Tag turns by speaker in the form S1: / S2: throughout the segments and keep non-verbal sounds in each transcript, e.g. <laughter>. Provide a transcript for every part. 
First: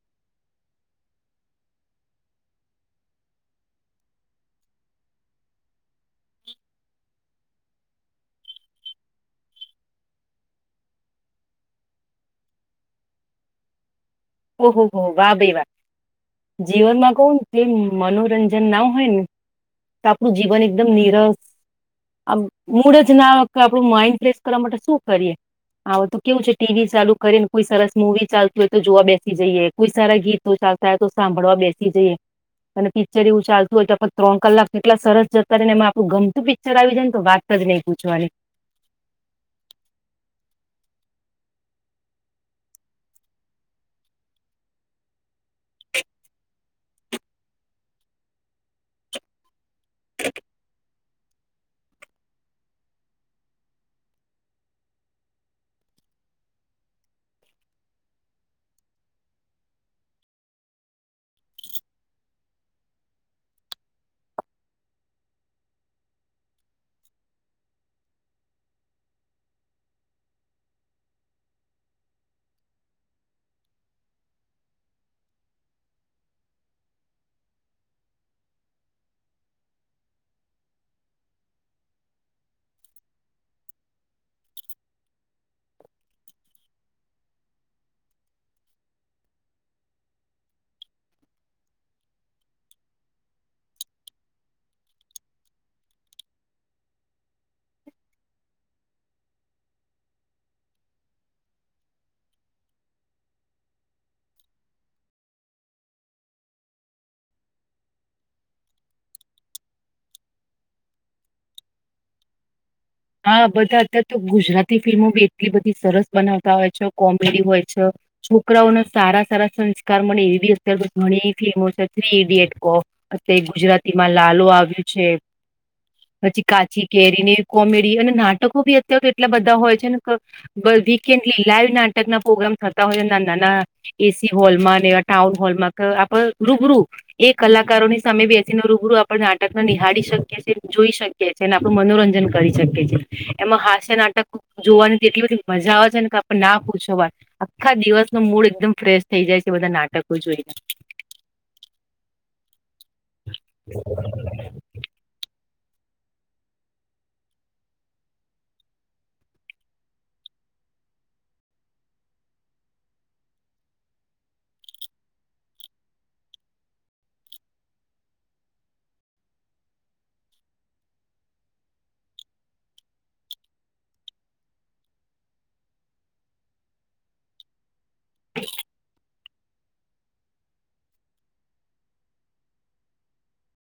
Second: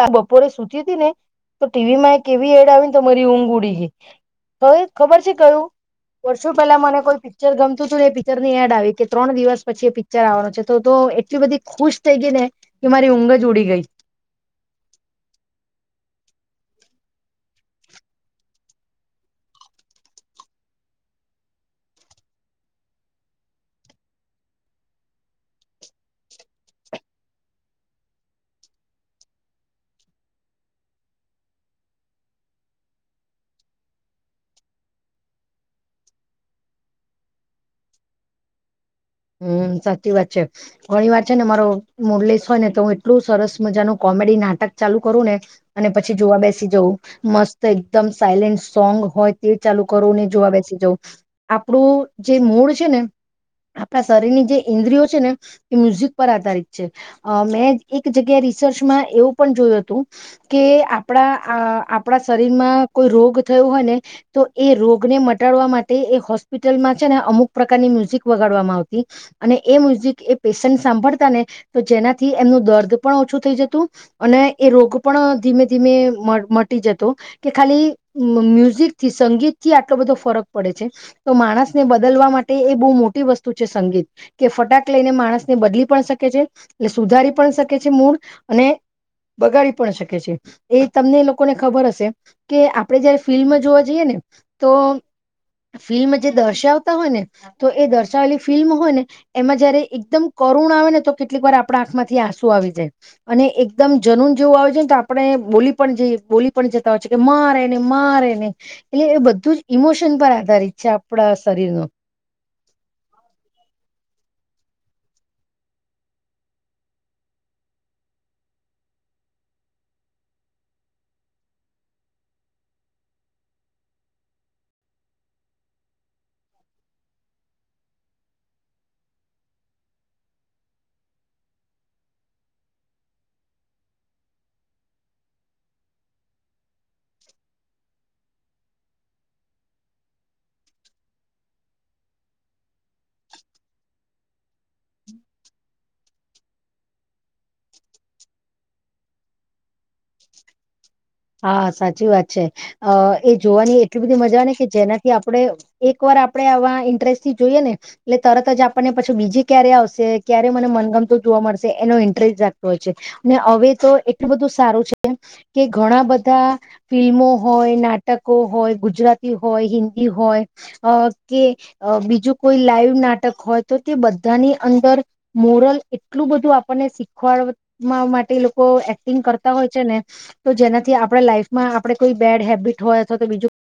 S1: આ બપોરે સુતી હતી ને તો ટીવીમાં એક એવી એડ આવી ને તો મારી ઊંઘ ઉડી ગઈ હવે ખબર છે કયું વર્ષો પહેલા મને કોઈ પિક્ચર ગમતું હતું ને એ પિક્ચર ની એડ આવી કે ત્રણ દિવસ પછી એ પિક્ચર આવવાનો છે તો તો એટલી બધી ખુશ થઈ ગઈ ને કે મારી ઊંઘ જ ઉડી ગઈ.
S2: ઓહો હો વાભાઈ વા જીવનમાં કો જે મનોરંજન ના હોય ને તો આપણું જીવન એકદમ નિરસ આમ મૂળ જ ના આપણું માઈન્ડ ફ્રેશ કરવા માટે શું કરીએ આ તો કેવું છે ટીવી ચાલુ કરી ને કોઈ સરસ મવી ચાલતું હોય તો જોવા બેસ જઈએ કોઈ સારા ગીતો ચાલતા હોય તો સાંભળવા બેસી જઈએ અને પિક્ચર એવું ચાલતું હોય તો ત્રણ કલાક કેટલા સરસ જતા ર ને એમાં આપણું ગમતું પિક્ચર આવી જાય ને તો વાત જ નહી પૂછવાની.
S1: હમ સાચી વાત છે ઘણી વાર છે ને મારો મુડલીસ હોય ને તો હું એટલું સરસ મજાનું કોમેડી નાટક ચાલુ કરું ને અને પછી જોવા બેસી જઉં મસ્ત એકદમ સાયલેન્ટ સોંગ હોય તે ચાલુ કરવું નહી જોવા બેસી જવું. આપણું જે મૂળ છે ને. આપણા શરીરની જે ઇન્દ્રિયો છે ને એ મ્યુઝિક પર આધારિત છે મેં એક જગ્યા રિસર્ચમાં એવું પણ જોયું હતું કે આપણા આ આપણા શરીરમાં કોઈ રોગ થયો હોય ને તો એ રોગને મટાડવા માટે એ હોસ્પિટલમાં છે ને અમુક પ્રકારની મ્યુઝિક વગાડવામાં આવતી અને એ મ્યુઝિક એ પેશન્ટ સાંભળતા ને તો જેનાથી એમનું દર્દ પણ ઓછું થઈ જતું અને એ રોગ પણ ધીમે ધીમે મટી જતો કે ખાલી મ્યુઝિક થી સંગીત થી આટલો બધો ફરક પડે છે તો માણસને બદલવા માટે એ બહુ મોટ સંગીત કે ફટાક લઈને માણસને બદલી પણ શકે છે એટલે સુધારી પણ શકે છે મૂળ અને બગાડી પણ શકે છે એ તમને એ લોકોને ખબર હશે કે આપણે જયારે ફિલ્મ જોવા જઈએ ને તો ફિલ્મ જે દર્શાવતા હોય ને તો એ દર્શ વેલી લ ફિલ્મ હોય ને એમાં જયારે એકદમ કરુણ આવે ને તો કેટલીક વાર આપણા આંખમાંથી આંસુ આવી જાય અને એકદમ જનુન જેવું આવે જાય ને તો આપણે બોલી પણઈ બોલી પણ જતા હોય છે કે મારે ને મારે ને એટલે એ બધું જ ઈમોશન પર આધારિત છે આપણા શરીર નો.
S2: હા બધા અત્યારે તો ગુજરાતી ફિલ્મો બી એટલી બધી સરસ બનાવતા હોય છે કોમેડી હોય છે છોકરાઓના સારા સારા સંસ્કાર મળે એવી અત્યારે તો ઘણી ફિલ્મો છે થ્રી ઈડિયટ કો અ ગુજરાતીમાં લાલો આવ્યું છે પછી કાચી કેરીને કોમેડી અને નાટકો બી અત્યારે તો એટલા બધા હોય છે ને વીકેન્ડલી લાઈવ નાટક ના પ્રોગ્રામ થતા હોય છે ના નાના એસી હોલમાં ને ટાઉન હોલમાં કે આપડ રૂબરૂ એ કલાકારોની સામે બેસીને રૂબરૂ આપણે નાટકને નિહાળી શકીએ છીએ જોઈ શકીએ છીએ અને આપણું મનોરંજન કરી શકીએ છીએ એમાં હાસ્ય નાટક જોવાની તો એટલી બધી મજા આવે છે ને કે આપણે ના પૂછવા આખા દિવસ ન મૂડ એકદમ ફ્રેશ થઈ જાય છે બધા નાટકો જોઈને.
S1: હા સાચી વાત છે અ એ જોવાની એટલી બધી મજા આવે ને કે જેનાથી આપડે એક વાર આપણે આવા ઇન્ટરેસ્ટ થી જોઈએ ને એટલે તરત જ આપણને પછી બીજે ક્યારે આવશે ક્યારે મને મનગમતું જોવા મળશે એનો ઇન્ટરેસ્ટ જાગતો હોય છે અને હવે તો એટલું બધું સારું છે કે ઘણા બધા ફિલ્મો હોય નાટકો હોય ગુજરાતી હોય હિન્દી હોય અ કે અ બીજું કોઈ લાઈવ નાટક હોય તો તે બધાની અંદર મોરલ એટલું બધું આપણને શીખવાડ માટે લોકો એક્ટિંગ કરતા હોય છે ને. તો જેનાથી આપણે લાઈફમાં આપડે કોઈ બેડ હેબિટ હોય અથવા તો બીજું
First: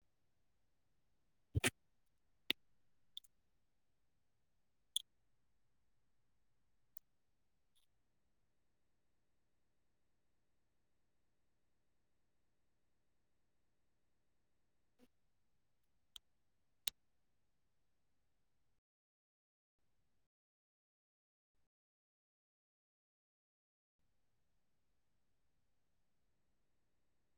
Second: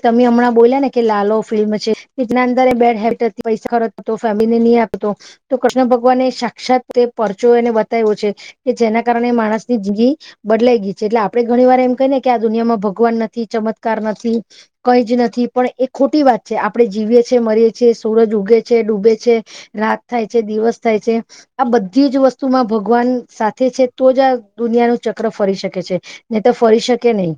S1: તમે હમણાં બોલ્યા ને કે લાલો ફિલ્મ છે કેના અંદર બેડ હેબિટ પૈસા ખર્ચતો હતો ફેમલીને ની આપતો તો કૃષ્ણ ભગવાન એ સાક્ષાત એ પરચો એને બતાવ્યો છે કે જેના કારણે માણસ ની જિગી બદલાઈ ગઈ છે એટલે આપણે ઘણી વાર એમ કહીને કે આ દુનિયામાં ભગવાન નથી ચમત્કાર નથી કંઈ જ નથી પણ એ ખોટી વાત છે આપણે જીવીએ છીએ મરીએ છીએ સૂરજ ઉગે છે ડૂબે છે રાત થાય છે દિવસ થાય છે આ બધી જ વસ્તુમાં ભગવાન સાથે છે તો જ આ દુનિયાનું ચક્ર ફરી શકે છે નહી તો ફરી શકે નહીં.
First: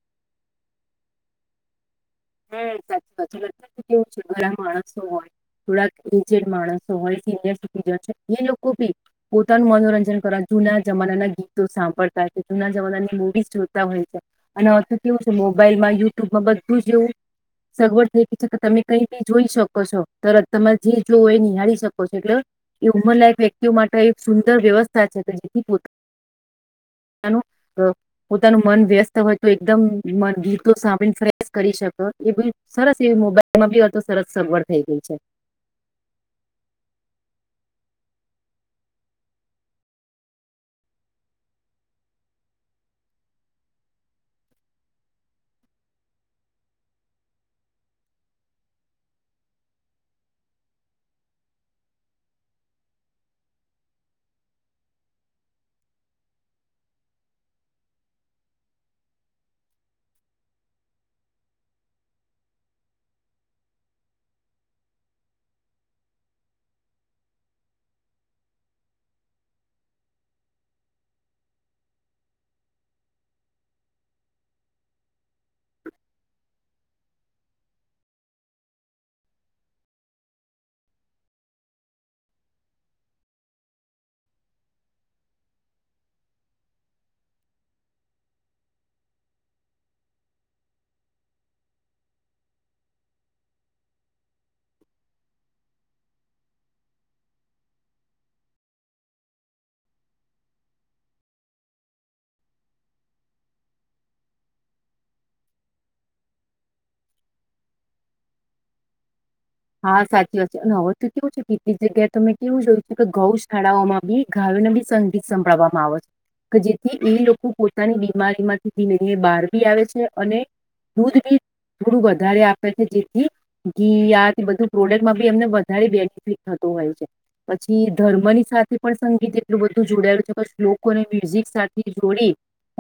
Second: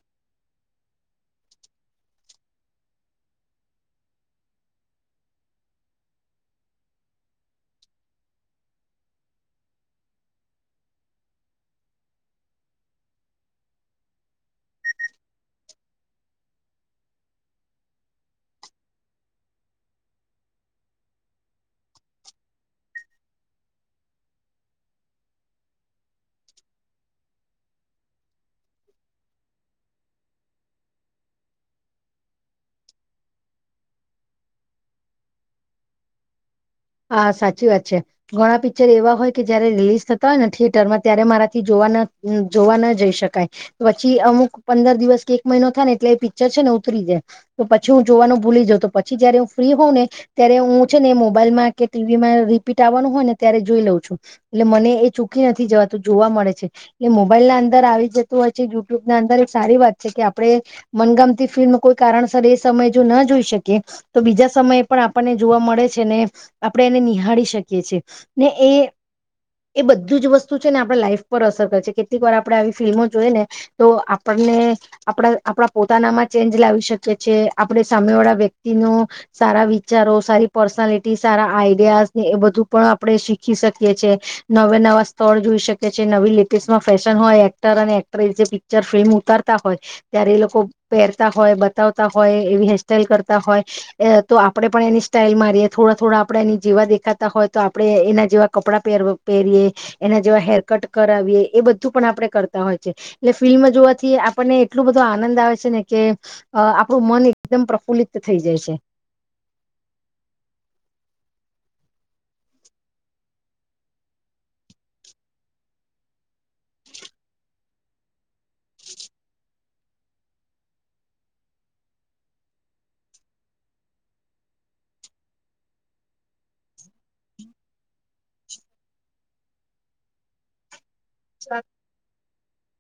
S2: હા સાચ સાચી વાત કેવું છે ઘણા માણસો હોય થોડાક એજડ માણસો હોય સિનિયર સીટી એ લોકો બી પોતાનું મનોરંજન કરવા જૂના જમાનાના ગીતો સાંભળતા હોય છે, જૂના જમાનાની મુવી જોતા હોય છે અનેતું કેવું છે મોબાઈલમાં યુટ્યુબમાં બધું <unintelligible> સગવડ થઈ તમે કઈ ક જોઈ શકો છો તર તમે જે જો એ નિહાળી શકો છો એટલે એ ઉમરલાયક વ્યક્તિઓ માટે એક સુંદર વ્યવસ્થા છે કે જેથી પો પો પોતાનું અ મન વ્યસ્ત હોય તો એકદમ મ ગીતો સાંભળીને ફ્રેશ કરી શકો. એ બ સરસ એવી મોબાઈલમાં બી તો સરસ સગવડ થઈ ગઈ છે.
S1: હા સાચી વાત છે. ઘણા પિક્ચર એવા હોય કે જયારે રિલીઝ થતા હોય ને થિયેટરમાં ત્યારે મારાથી જોવા જોવા ના જઈ શકાય. પછી અમુક પંદર દિવસ કે એક મહિનો થાય ને એટલે એ પિક્ચર છે ને ઉતરી જાય. તો પછી હું જોવાનું ભૂલી જાઉ તો પછી જયારે હું ફ્રી હોઉં ને ત્યારે હું છે ને મોબાઈલમાં કે ટીવીમાં રીપીટ આવવાનું હોય ને ત્યારે જોઈ લઉં છું એટલે મને એ ચૂકી નથી જવાતું જોવા મળે છે. એલે મોબાઈલ ના અંદર આવી જતું હોય છે યુટ્યુબ ના અંદર સારી વાત છે કે આપણે મનગામતી ફિલ્મ કોઈ કારણસર એ સમયે જો ના જોઈ શકીએ. તો બીજા સમયે પણ આપણને જોવા મળે છે ને આપણે એને નિહાળી શકીએ છીએ. ને એ એ બધું જ વસ્તુ છે ને આપણે લાઈફ પર અસર કરે છે કેટલીક વાર આપણે આવી ફિલ્મો જોઈએ ને તો આપણને આપણા આપણા પોતાનામાં ચેન્જ લાવી શકીએ છીએ, આપણે સામે વાળા વ્યક્તિનો સારા વિચારો સારી પર્સનાલિટી સારા આઈડિયાઝ ને એ બધું પણ આપણે શીખી શકીએ છીએ. નવે નવા સ્થળ જોઈ શકીએ છીએ નવી લેટેસ્ટમાં ફેશન હોય એક્ટર અને એક્ટ્રેસ જે પિક્ચર ફિલ્મ ઉતારતા હોય, ત્યારે એ લોકો પહેરતા હોય, બતાવતા હોય એવી હેરસ્ટાઈલ કરતા હોય તો આપણેે પણ એની સ્ટાઈલ મારીએ થોડા થોડા આપણે એની જેવા દેખાતા હોય તો આપણે એના જેવા કપડાં પર પહેરીએ એના જેવા હેરકટ કરાવીએ એ બધું પણ આપણે કરતા હોય છે એટલે ફિલ્મ જોવાથી આપણને એટલું બધો આનંદ આવે છે ને કે અ આપણું મન એકદમ પ્રફુલ્લિત થઈ જાય છે.
S2: હા સાચીવાત છે અને હવે તો કેવું છે કેટલીક જગ્યાએ તમે કેવું જોયું છે કે ગૌશાળાઓમાં બી ગાયોને બી સંગીત સંભળાવવામાં આવે છે કે જેથી એ લોકો પોતાની બીમારીમાંથી ધીમે ધીમે બહાર બી આવે છે અને દૂધ બી થોડું વધારે આપે છે જેથી બધું પ્રોડક્ટમાં બી એમને વધારે બેનિફિટ થતું હોય છે પછી ધર્મની સાથે પણ સંગીત એટલું બધું જોડાયેલું છે કે ને મ્યુઝિક સાથે જોડી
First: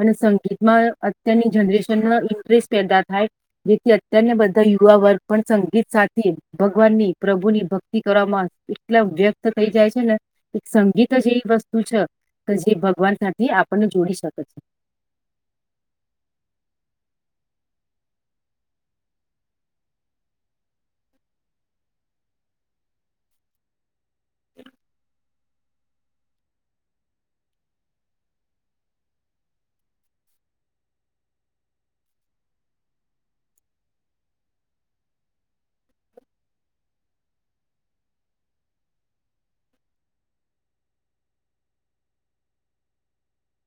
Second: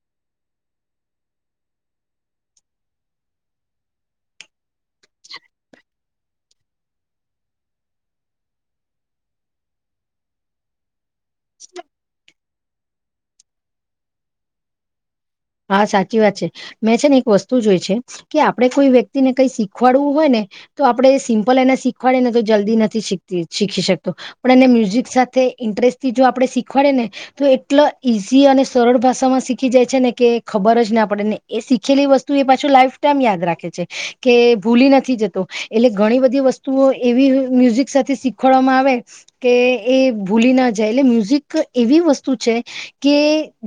S2: અને સંગીતમાં અત્યારની જનરેશનમાં ઇન્ટરેસ્ટ પેદા થાય જેથી અત્યારના બધા યુવા વર્ગ પણ સંગીત સાથે ભગવાન ની પ્રભુ ની ભક્તિ કરવામાં એકલમ વ્યક્ત થઈ જાય છે ને એક સંગીત જેવી વસ્તુ છે. તે ભગવાન સાથેથી આપણને જોડી શકે છે.
S1: હા સાચી વાત છે મેં છે ને એક વસ્તુ જોય છે કે આપડે કોઈ વ્યક્તિને કઈ શીખવાડવું હોય ને તો આપડે સિમ્પલ એને શીખવાડે ને તો જલ્દી નથી શીખતી શીખી શકતા. પણ એ મ્યુઝિક સાથે. ઇન્ટરેસ્ટથી જો આપણે શીખવાડેએ ને તો એટલો ઈઝી અને સરળ ભાષામાં શીખી જાય છે ને. કે ખબર જ ના પડે ને એ શીખેલી વસ્તુ એ પાછું લાઈફ ટાઈમ યાદ રાખે છે કે ભૂલી નથી જતો એટલે ઘણી બધી વસ્તુઓ એવી મ્યુઝિક સાથે શીખવાડવામાં આવે કે એ ભૂલી ના જાય એટલે મ્યુઝિક એવી વસ્તુ છે કે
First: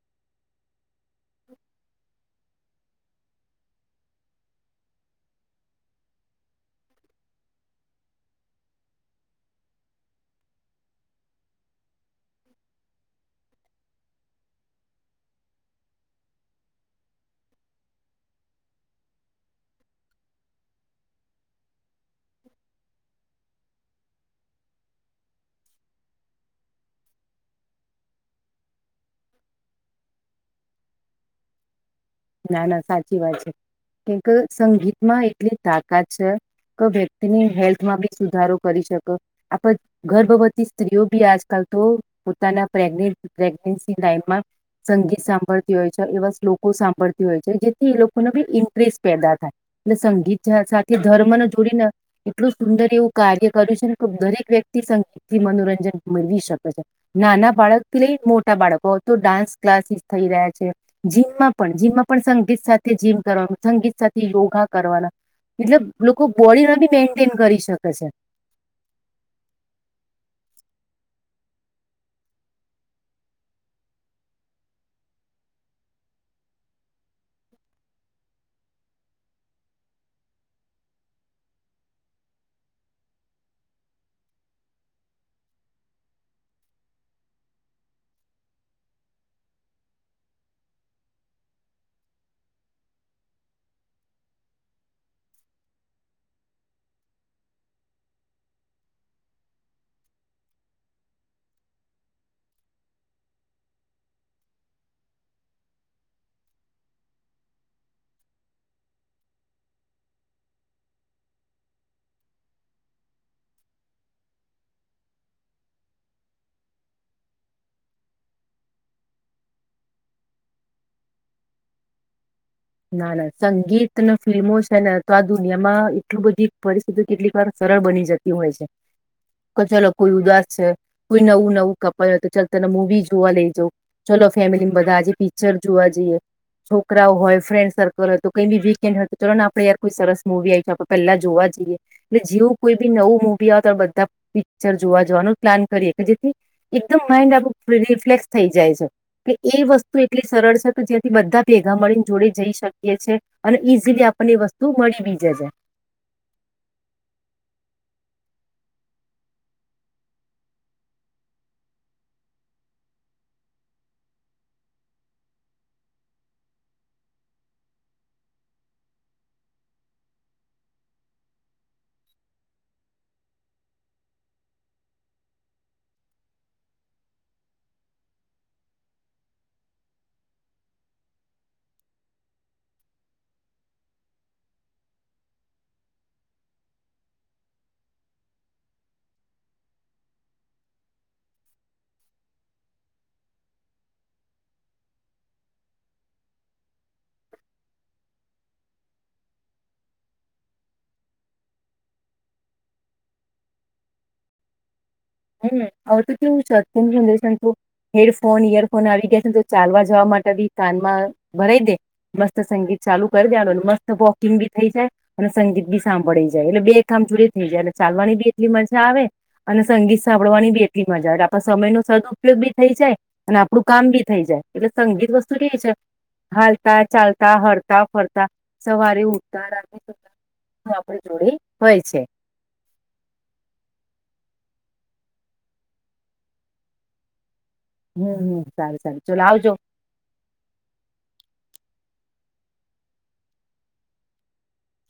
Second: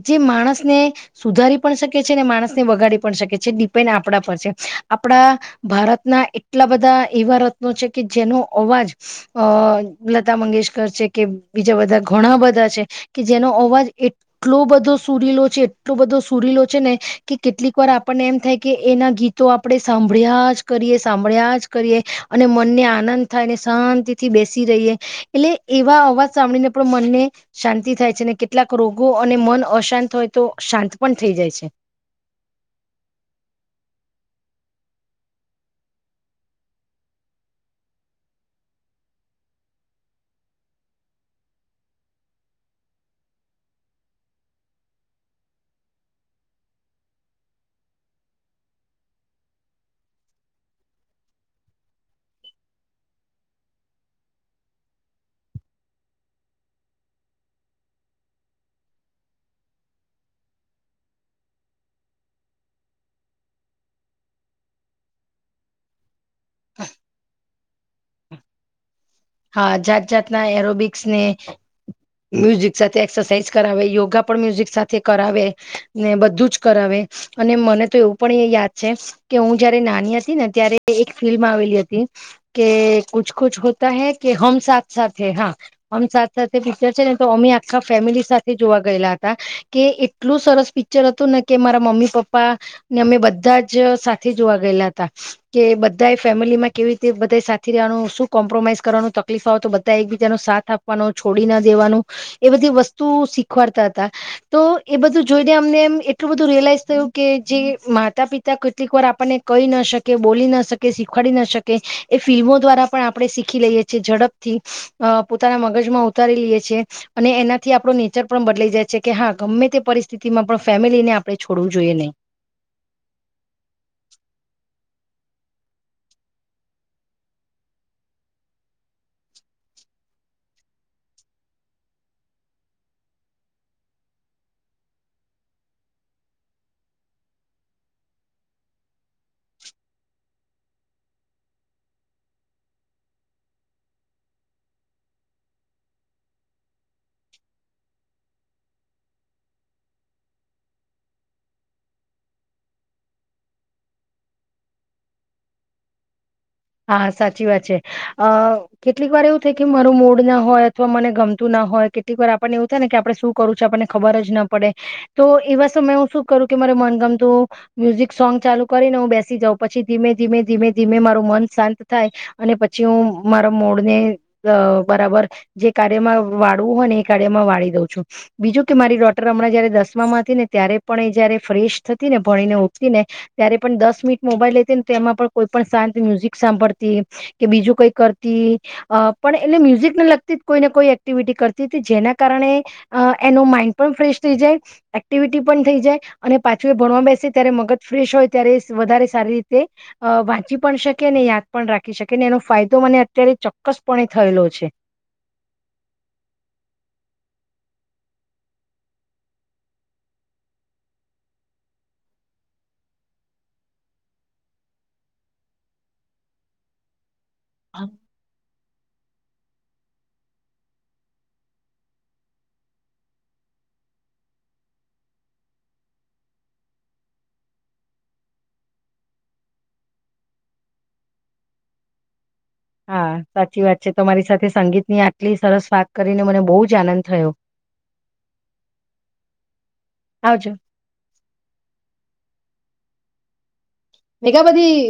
S1: જે માણસને. સુધારી પણ શકે છે ને માણસને વગાડી પણ શકે છે ડિપેન્ડ આપણા પર છે આપડા ભારતના એટલા બધા એવા રત્નો છે કે જેનો અવાજ અ લતા મંગેશકર છે કે બીજા બધા ઘણા બધા છે કે જેનો અવાજ એટલો બધો સુરીલો છે. એટલો બધો સુરીલો છે ને કે કેટલીક વાર આપણને એમ થાય કે એના ગીતો આપણે સાંભળ્યા જ કરીએ સાંભળ્યા જ કરીએ અને મનને આનંદ થાયને શાંતિ થી બેસી રહીએ એટલે એવા અવાજ સાંભળીને પણ મનને શાંતિ થાય છે ને કેટલાક રોગો અને મન અશાંત હોય તો. શાંત પણ થઈ જાય છે.
S2: ના ના સાચી વાત છે કેમ કે સંગીતમાં એટલી તાકાત છે કે વ્યક્તિની હેલ્થમાં બી સુધારો કરી શકે આપ ગર્ભવતી સ્ત્રીઓ બી આજકાલ તો પોતાના પ્રેગને પ્રેગ્નેન્સી લાઈમમાં સંગીત સાંભળતી હોય છે એવા શ્લોકો સાંભળ. જે લોકોી ઇન્ટરેસ્ટ પેદા થાય એટલે સંગીત સાથે ધર્મને જોડીને એટલું સુંદર એવું કાર્ય કર્યું છે ને દરેક વ્યક્તિ સંગીત થી મનોરંજન મેળવી શકે છે નાના બાળક થી લઈ મોટા બાળકો તો ડાન્સ ક્લાસીસ થઈ રહ્યા છે જીમમાં પણ જીમ. પણ સંગીત સાથે જીમ કરવાનું સંગીત સાથે યોગા કરવાના મતલબ. કો બોડી નથી મેન્ટેન કરી શકતો પ છે.
S1: હા જાત જાતના એરોબિક્સ ને. મ્યુઝિક સાથે એક્સરસાઇઝ કરાવે યોગા પણ મ્યુઝિક સાથે કરાવે ને બધું જ કરાવે અને મને તો એવું પણ યાદ છે કે હું જયારે નાની હતી ને ત્યારે એક ફિલ્મ આવેલી હતી કે કુછ કુછ હોતા હે કે હમ સાથે સાથે હા હમ સાથે સાથે હૈ પ્ચર છે ને તો અમે આખા ફેમિલી સાથે જોવા ગયેલા હતા કે એટલું સરસ પિક્ચર હતું ને કે મારા મમ્મી પપ્પા ને અમે બધા જ સાથે જોવા ગયેલા હતા કે બધા એ ફેમિલી માં કેવી રીતે બધા સાથે રહેવાનું શું કોમ્પ્રોમાઈઝ કરવાનું તકલીફ આવે તો બધા એક બીજાનો સાથ આપવાનો છોડીના દેવાનું એ બધી વસ્તુ શીખવાડતા હતા તો એ બધું જોઈને અમને એમ એટલું બધું રિયલાઈઝ થયું કે જે માતા પિતા કેટલીક વાર આપણને કહી ના શકે બોલી ના શકે શીખવાડી ના શકે એ ફિલ્મો દ્વારા પણ આપણે શીખી લઈએ છીએ ઝડપથી અ પોતાના મગજમાં ઉતારી લઈએ છે અને એનાથી આપો નેચર પણ બદલાઈ જાય છે કે હા ગમે તે પરિસ્થિતિમાં પણ ફેમિલીને આપણે છોડવું જોઈએ નહીં.
S2: ના ના સંગીત અને ફિલ્મો છે ને તો આ દુનિયામાં એટલી બધી પરિસ્થિતિ કેટલી વાર સરળ બની જતી હોય છે કે ચલો કોઈ ઉદાસ છે કોઈ નવું નવું કપલ હોય તો ચાલ તને મૂવી જોવા લઈ જઉ ચલો ફેમિલી બધા આજે પિચર જોવા જઈએ છોકરાઓ હોય ફ્રેન્ડ સર્કલ હતો કઈ બી વીક એન્ડ તો ચાલ ને આપડણે યાર કોઈ સરસ મુવી આવીશ આપણે પહેલા જોવા જઈએ એટલે જેવું કોઈ બી નવું મુવી આવ તો આપ બધા પિક્ચર જોવા જવાનું પ્લાન કરીએ કે જેથી એકદમ માઈન્ડ આપ રિફ્લેક્સ થઈ જાય છે કે એ વસ્તુ એટલી સરળ છે કે જેયાંથી બધા ભેગા મળીને જોડે જઈ શકીએ છ છે અને ઈઝીલી આપણને એ વસ્તુ મળી બી જાય જ
S1: હા સાચી વાત છે અ કેટલીક વાર એવું થાય કે મારું મૂડ ના હોય અથવા મને ગમતું ના હોય કેટલીક વાર આપણને એવું થાય ને કે આપડણે શું કરું છે આપણને ખબર જ ના પડે તો એવા સમય હું શું કરું કે મારે મન ગમતું મ્યુઝિક સોંગ ચાલુ કરીને હું બેસી જાઉં પછી ધીમે ધીમે ધીમે ધીમે મારું મન શાંત થાય અને પછી હું મારા મોડને અ બરાબર જે કાર્યમાં વાળવું હોય ને એ કાર્યમાં વાળી દઉં છું બીજું કે મારી ડોટર હમણાં જયારે દસમામાં હતી ને ત્યારે પણ એ જયારે ફ્રેશ થતી ને ભણીને ઉઠતી ને ત્યારે પણ દસ મિનિટ મોબાઈલ લેતી ને તો એમાં પણ કોઈ પણ શાંત મ્યુઝિક સાંભળતી કે બીજું કઈ કરતી પણ એટલે મ્યુઝિકને લગતી જ કોઈને કોઈ એક્ટિવિટી કરતી હતી જેના કારણે એનો માઈન્ડ પણ ફ્રેશ થઈ જાય એક્ટિવિટી પણ થઈ જાય અને પાછું એ ભણવા બેસે ત્યારે મગજ ફ્રેશ હોય ત્યારે વધારે સારી રીતે અ વાંચી પણ શ કે ને યાદ પણ રાખી શકે ને એનો ફાયદો મને અત્યારે ચોક્કસપણે થયેલો છે.
S2: હમ્મ હવે તો કેવું છે <unintelligible> હેડફોન ઈયરફોન આવી ગયા છેને તો ચાલવા જવા માટે બી કાનમાં ભરાઈ દે મસ્ત સંગીત ચાલુ કરી દેવાનું મસ્ત વોકિંગ બી થઈ જાય અને સંગીત બી સાંભળી જાય એટલે બે કામ જોડ થઈ જાય. અને ચાલવાની બી એટલી મજ જા આવે અને સંગીત સાંભળવાની બી એટલી મજા આવેટલે આપ સમય નો સદઉપયોગ બી થઈ જાય અને આપડું કામ બી થઈ જાય એટલે સંગીત વસ્તુ કે છે હાલતા ચાલતા હરતા ફરતા સવારે ઉઠતા રાતે આપ જોડે હોય છે.
S1: હા સાચી વાત છે તમારી સાથે સંગીતની આટલી સરસ વાત કરીને મને બહુ જ આનંદ થયો.
S2: હમ્મ-હમ્મ સારું-સારું ચલો આવજો
S1: આવજો મેગા બધી